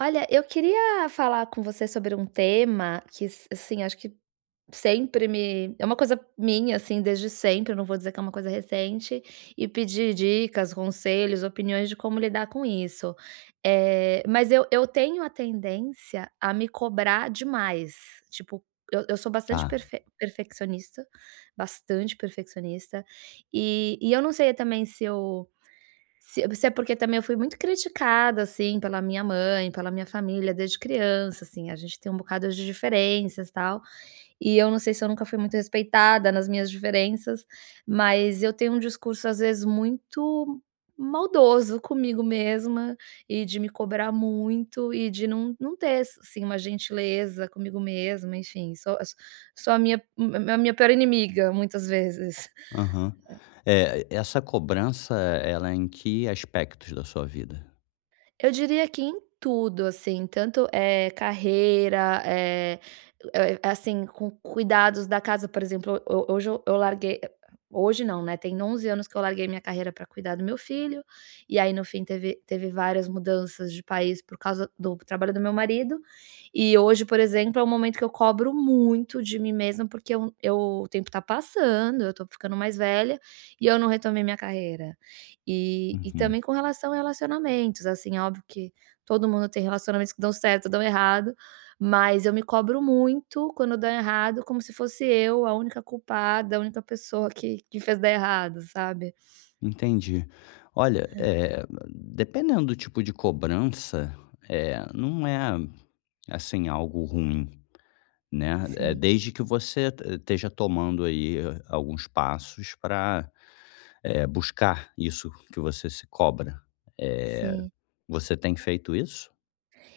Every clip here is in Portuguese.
Olha, eu queria falar com você sobre um tema que, assim, acho que sempre me. É uma coisa minha, assim, desde sempre, eu não vou dizer que é uma coisa recente, e pedir dicas, conselhos, opiniões de como lidar com isso. Mas eu tenho a tendência a me cobrar demais. Tipo, eu sou bastante Tá, perfeccionista, bastante perfeccionista, e eu não sei também se é porque também eu fui muito criticada, assim, pela minha mãe, pela minha família desde criança, assim, a gente tem um bocado de diferenças, tal, e eu não sei se eu nunca fui muito respeitada nas minhas diferenças, mas eu tenho um discurso, às vezes, muito maldoso comigo mesma e de me cobrar muito e de não ter, assim, uma gentileza comigo mesma, enfim, sou a minha pior inimiga muitas vezes. aham. É, essa cobrança, ela é em que aspectos da sua vida? Eu diria que em tudo, assim, tanto, é carreira, assim, com cuidados da casa, por exemplo, ho hoje eu larguei hoje não, né, tem 11 anos que eu larguei minha carreira para cuidar do meu filho, e aí no fim teve várias mudanças de país por causa do trabalho do meu marido, e hoje, por exemplo, é um momento que eu cobro muito de mim mesma, porque eu o tempo tá passando, eu tô ficando mais velha, e eu não retomei minha carreira. E Uhum, também com relação a relacionamentos, assim, é óbvio que todo mundo tem relacionamentos que dão certo, dão errado, mas eu me cobro muito quando dá errado, como se fosse eu a única culpada, a única pessoa que fez dar errado, sabe. entendi. Olha, Hã. Dependendo do tipo de cobrança, é não é, assim, algo ruim, né, é Sim, desde que você te esteja tomando aí alguns passos para buscar isso que você se cobra. Eh, sim. Você tem feito isso?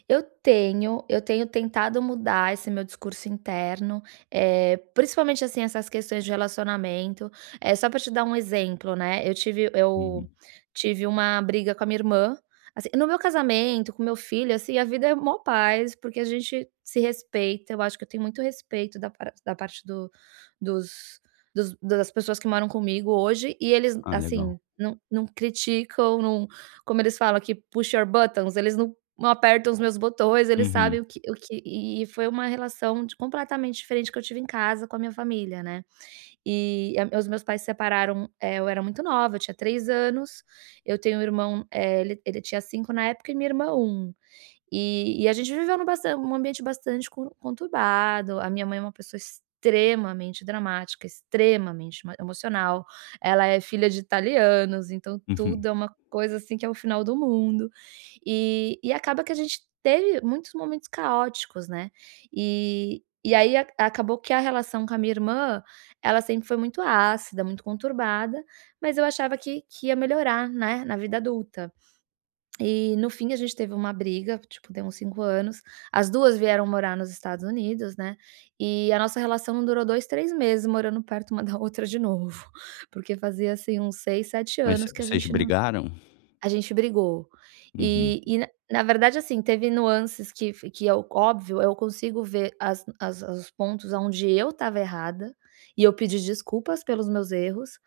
Eu tenho tentado mudar esse meu discurso interno, principalmente, assim, essas questões de relacionamento. É só para te dar um exemplo, né, eu tive eu Uhum. tive uma briga com a minha irmã, assim no meu casamento, com meu filho, assim, a vida é mó paz, porque a gente se respeita, eu acho que eu tenho muito respeito da parte do dos dos das pessoas que moram comigo hoje, e eles, Ah, legal. assim, não criticam, não como eles falam aqui, push your buttons, eles não apertam os meus botões, eles sabem Uhum, o que e foi uma relação de completamente diferente que eu tive em casa com a minha família, né. E a os meus pais se separaram, eu era muito nova, eu tinha 3 anos, eu tenho um irmão, ele tinha 5 na época e minha irmã um. E a gente viveu num ambiente bastante conturbado, a minha mãe é uma pessoa extremamente dramática, extremamente ma emocional, ela é filha de italianos, então tudo uhum. é uma coisa, assim, que é o final do mundo. E acaba que a gente teve muitos momentos caóticos, né. E aí a acabou que a relação com a minha irmã, ela sempre foi muito ácida, muito conturbada, mas eu achava que ia melhorar, né, na vida adulta. E no fim a gente teve uma briga, tipo, deu uns 5 anos, as 2 vieram morar nos Estados Unidos, né, e a nossa relação não durou 2 3 meses morando perto uma da outra de novo, porque fazia, assim, uns 6 7 Mas anos que a vocês gente não brigaram? a gente brigou. Uhum. E na verdade, assim, teve nuances que é óbvio, eu consigo ver as as os pontos aonde eu estava errada, e eu pedi desculpas pelos meus erros,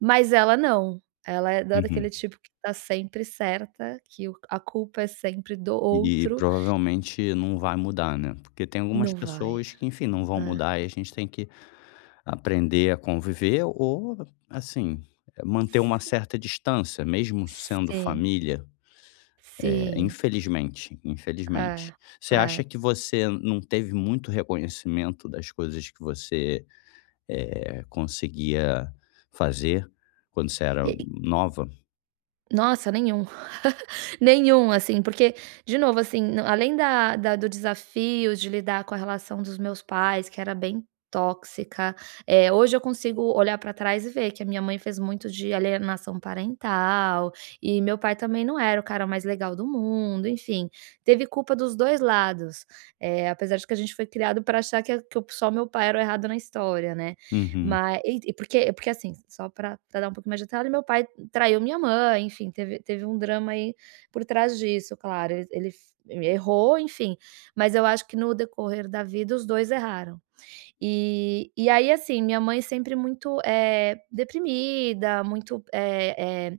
mas ela não. Ela é da daquele Uhum. tipo que tá sempre certa, que o a culpa é sempre do E outro. provavelmente não vai mudar, né, porque tem Não algumas vai. pessoas que, enfim, não vão É. mudar e a gente tem que aprender a conviver ou, assim, manter uma certa distância, mesmo sendo Sim, família, sim. infelizmente, É, infelizmente. Você é. acha que você não teve muito reconhecimento das coisas que você, conseguia fazer quando você E era e nova? nossa, nenhum. Nenhum, assim, porque, de novo, assim, n além da da do desafio de lidar com a relação dos meus pais, que era bem tóxica, hoje eu consigo olhar para trás e ver que a minha mãe fez muito de alienação parental, e meu pai também não era o cara mais legal do mundo, enfim, teve culpa dos 2 lados, apesar de que a gente foi criado para achar que só meu pai era o errado na história, né. Uhum, Mas porque, assim, só para dar um pouco mais de detalhe, meu pai traiu minha mãe, enfim, teve um drama aí por trás disso, claro, ele ele f errou, enfim, mas eu acho que no decorrer da vida os 2 erraram. E aí, assim, minha mãe sempre muito, deprimida, muito, eh,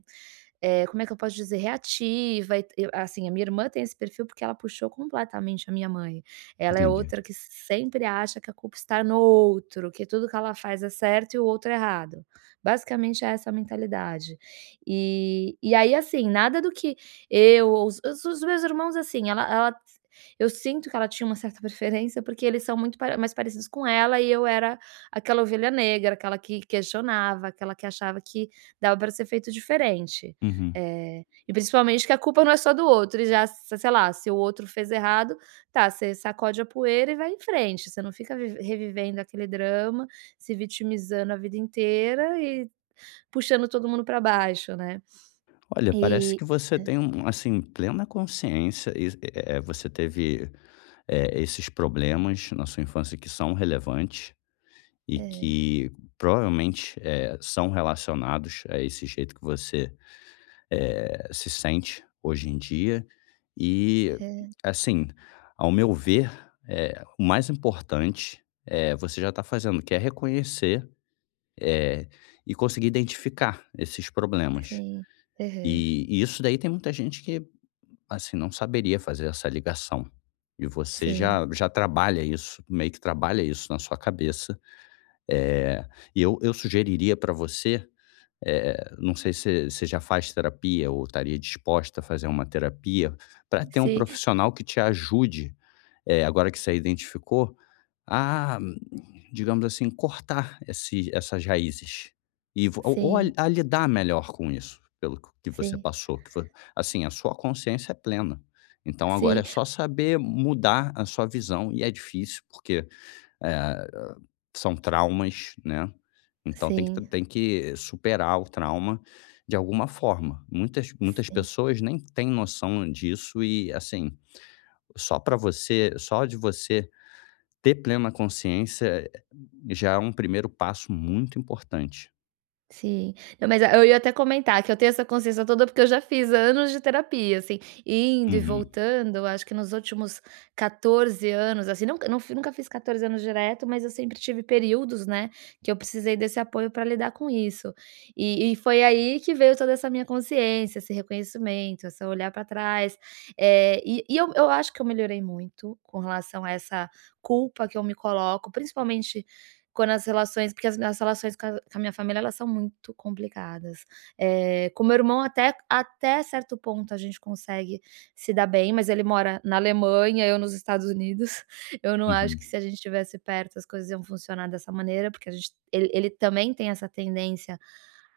como é que eu posso dizer? Reativa e t- eu assim, a minha irmã tem esse perfil, porque ela puxou completamente a minha mãe. Ela é entendi. outra que sempre acha que a culpa está no outro, que tudo que ela faz é certo e o outro é errado. Basicamente é essa a mentalidade. E aí, assim, nada do que eu ou os meus irmãos, assim, ela eu sinto que ela tinha uma certa preferência, porque eles são muito pare mais parecidos com ela e eu era aquela ovelha negra, aquela que questionava, aquela que achava que dava para ser feito diferente. Uhum. É, e principalmente que a culpa não é só do outro e já se sei lá, se o outro fez errado, tá, você sacode a poeira e vai em frente, você não fica vive revivendo aquele drama, se vitimizando a vida inteira e puxando todo mundo pra baixo, né. Olha, parece E que você tem um assim, plena consciência e, você teve, esses problemas na sua infância que são relevantes e é, que provavelmente, são relacionados a esse jeito que você, se sente hoje em dia. E, é, assim, ao meu ver, o mais importante, você já está fazendo, que é reconhecer, eh, e conseguir identificar esses problemas. sim. Aham. E isso daí tem muita gente que assim, não saberia fazer essa ligação. E você Sim, já trabalha isso, meio que trabalha isso na sua cabeça. Eh, e eu sugeriria para você, não sei se você já faz terapia ou estaria disposta a fazer uma terapia, para ter um sim, profissional que te ajude agora que você identificou, a, digamos assim, cortar esse essas raízes e vo ou sim, a lidar melhor com isso, pelo que você sim, passou, que foi assim, a sua consciência é plena. Então agora sim, é só saber mudar a sua visão e é difícil, porque, eh, são traumas, né, então tem que sim, tem que superar o trauma de alguma forma. Muitas sim. pessoas nem têm noção disso e, assim, só para você só de você ter plena consciência já é um primeiro passo muito importante. Sim. Não, mas eu ia até comentar que eu tenho essa consciência toda, porque eu já fiz anos de terapia, assim, indo e Uhum, voltando, acho que nos últimos 14 anos, assim, nunca não fi nunca fiz 14 anos direto, mas eu sempre tive períodos, né, que eu precisei desse apoio para lidar com isso. E foi aí que veio toda essa minha consciência, esse reconhecimento, essa olhar para trás. Eu acho que eu melhorei muito com relação a essa culpa que eu me coloco, principalmente quando as relações porque as minhas relações com a minha família, elas são muito complicadas. Com meu irmão até certo ponto a gente consegue se dar bem, mas ele mora na Alemanha, eu nos Estados Unidos. Eu não acho que uhum. se a gente estivesse perto as coisas iam funcionar dessa maneira, porque a gente ele ele também tem essa tendência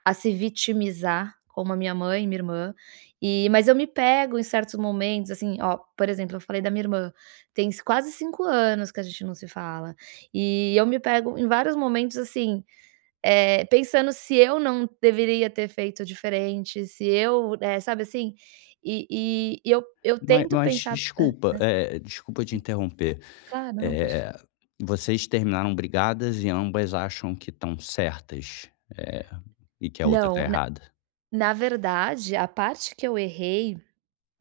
a se vitimizar, como a minha mãe e minha irmã, e mas eu me pego em certos momentos, assim, ó, por exemplo, eu falei da minha irmã, tem quase 5 anos que a gente não se fala, e eu me pego em vários momentos, assim, pensando se eu não deveria ter feito diferente, se eu, sabe assim? Eu Mas tento mas pensar hã, desculpa, desculpa te interromper, claro, não, pode eh, vocês terminaram brigadas e ambas acham que estão certas, eh, e que a outra está não, na errada. na verdade, a parte que eu errei.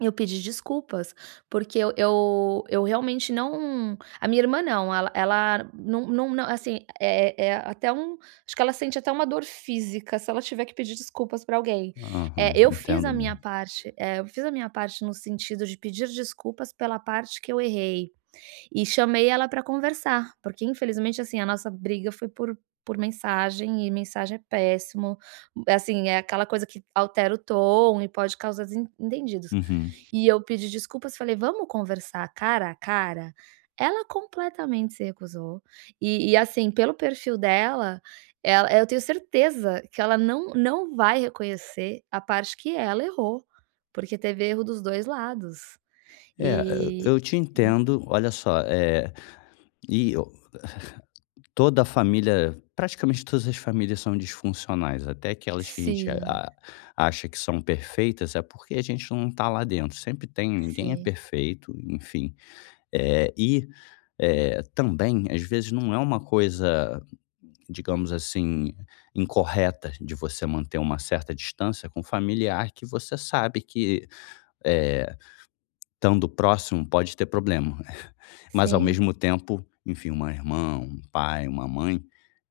Eu pedi desculpas, porque eu realmente não a minha irmã não, ela não não assim, é até um acho que ela sente até uma dor física se ela tiver que pedir desculpas para alguém. Aham, Eu fiz a entendo minha bem. parte, eu fiz a minha parte no sentido de pedir desculpas pela parte que eu errei, e chamei ela para conversar, porque infelizmente, assim, a nossa briga foi por mensagem, e mensagem é péssimo, assim, é aquela coisa que altera o tom e pode causar desentendidos. Uhum. E eu pedi desculpas, falei: "Vamos conversar cara a cara?". Ela completamente se recusou. E, assim, pelo perfil dela, ela eu tenho certeza que ela não vai reconhecer a parte que ela errou, porque teve erro dos dois lados. É, eu E eu te é. entendo, olha só, e toda a família, praticamente todas as famílias são disfuncionais, até aquelas que a gente Sim, a acha que são perfeitas, é porque a gente não está lá dentro, sempre tem, ninguém é sim, perfeito, enfim. E, também, às vezes, não é uma coisa, digamos assim, incorreta de você manter uma certa distância com familiar que você sabe que, eh, estando próximo pode ter problema, mas ao sim, mesmo tempo, enfim, uma irmã, um pai, uma mãe,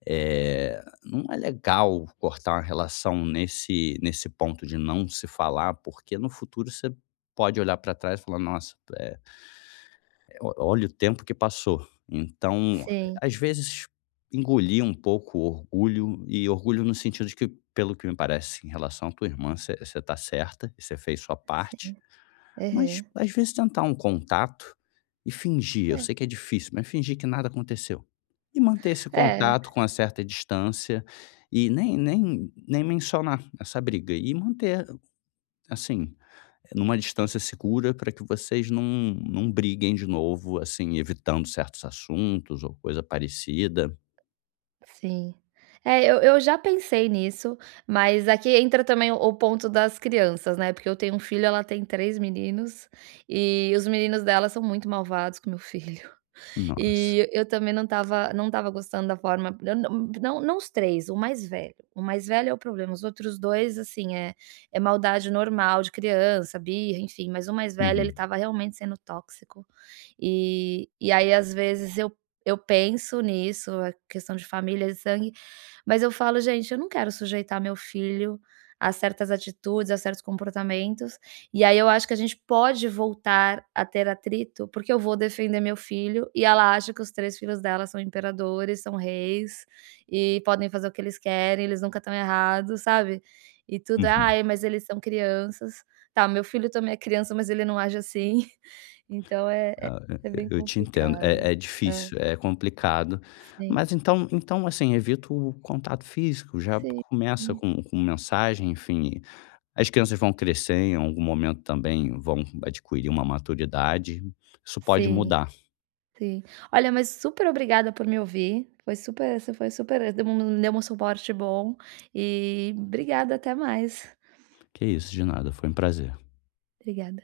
não é legal cortar uma relação nesse ponto de não se falar, porque no futuro você pode olhar para trás e falar: "Nossa, eh, o olha o tempo que passou". Então, sim, às vezes, engolir um pouco o orgulho, e orgulho no sentido de que, pelo que me parece, em relação à tua irmã, você está certa, você fez sua sim. parte. Mas, Aham. às vezes, tentar um contato e fingir, eu É. sei que é difícil, mas fingir que nada aconteceu. E manter esse É. contato com uma certa distância e nem mencionar essa briga e manter, assim, numa distância segura para que vocês não briguem de novo, assim, evitando certos assuntos ou coisa parecida. Sim. É, eu já pensei nisso, mas aqui entra também o ponto das crianças, né, porque eu tenho um filho, ela tem 3 meninos, e os meninos dela são muito malvados com meu filho. Nossa. E eu também não estava gostando da forma eu não os 3 o mais velho é o problema, os outros 2 assim, é maldade normal de criança, birra, enfim, mas o mais velho ele Uhum. estava realmente sendo tóxico. E aí às vezes eu penso nisso, a questão de família de sangue, mas eu falo: "Gente, eu não quero sujeitar meu filho a certas atitudes, a certos comportamentos", e aí eu acho que a gente pode voltar a ter atrito, porque eu vou defender meu filho e ela acha que os 3 filhos dela são imperadores, são reis e podem fazer o que eles querem, eles nunca estão errados, sabe. E tudo: é, Uhum. "Ai, mas eles são crianças". Tá, meu filho também é criança, mas ele não age assim. Então é é Ah, é bem eu te entendo. complicado. É é Hã, difícil, é complicado. sim, Mas então, assim, evita o contato físico, já sim, começa com mensagem, enfim. As crianças vão crescer, em algum momento também vão adquirir uma maturidade. Isso pode sim. mudar. Sim. Olha, mas super obrigada por me ouvir. Foi super você foi super Deu um suporte bom e obrigada, até mais. Que isso, de nada, foi um prazer. Obrigada.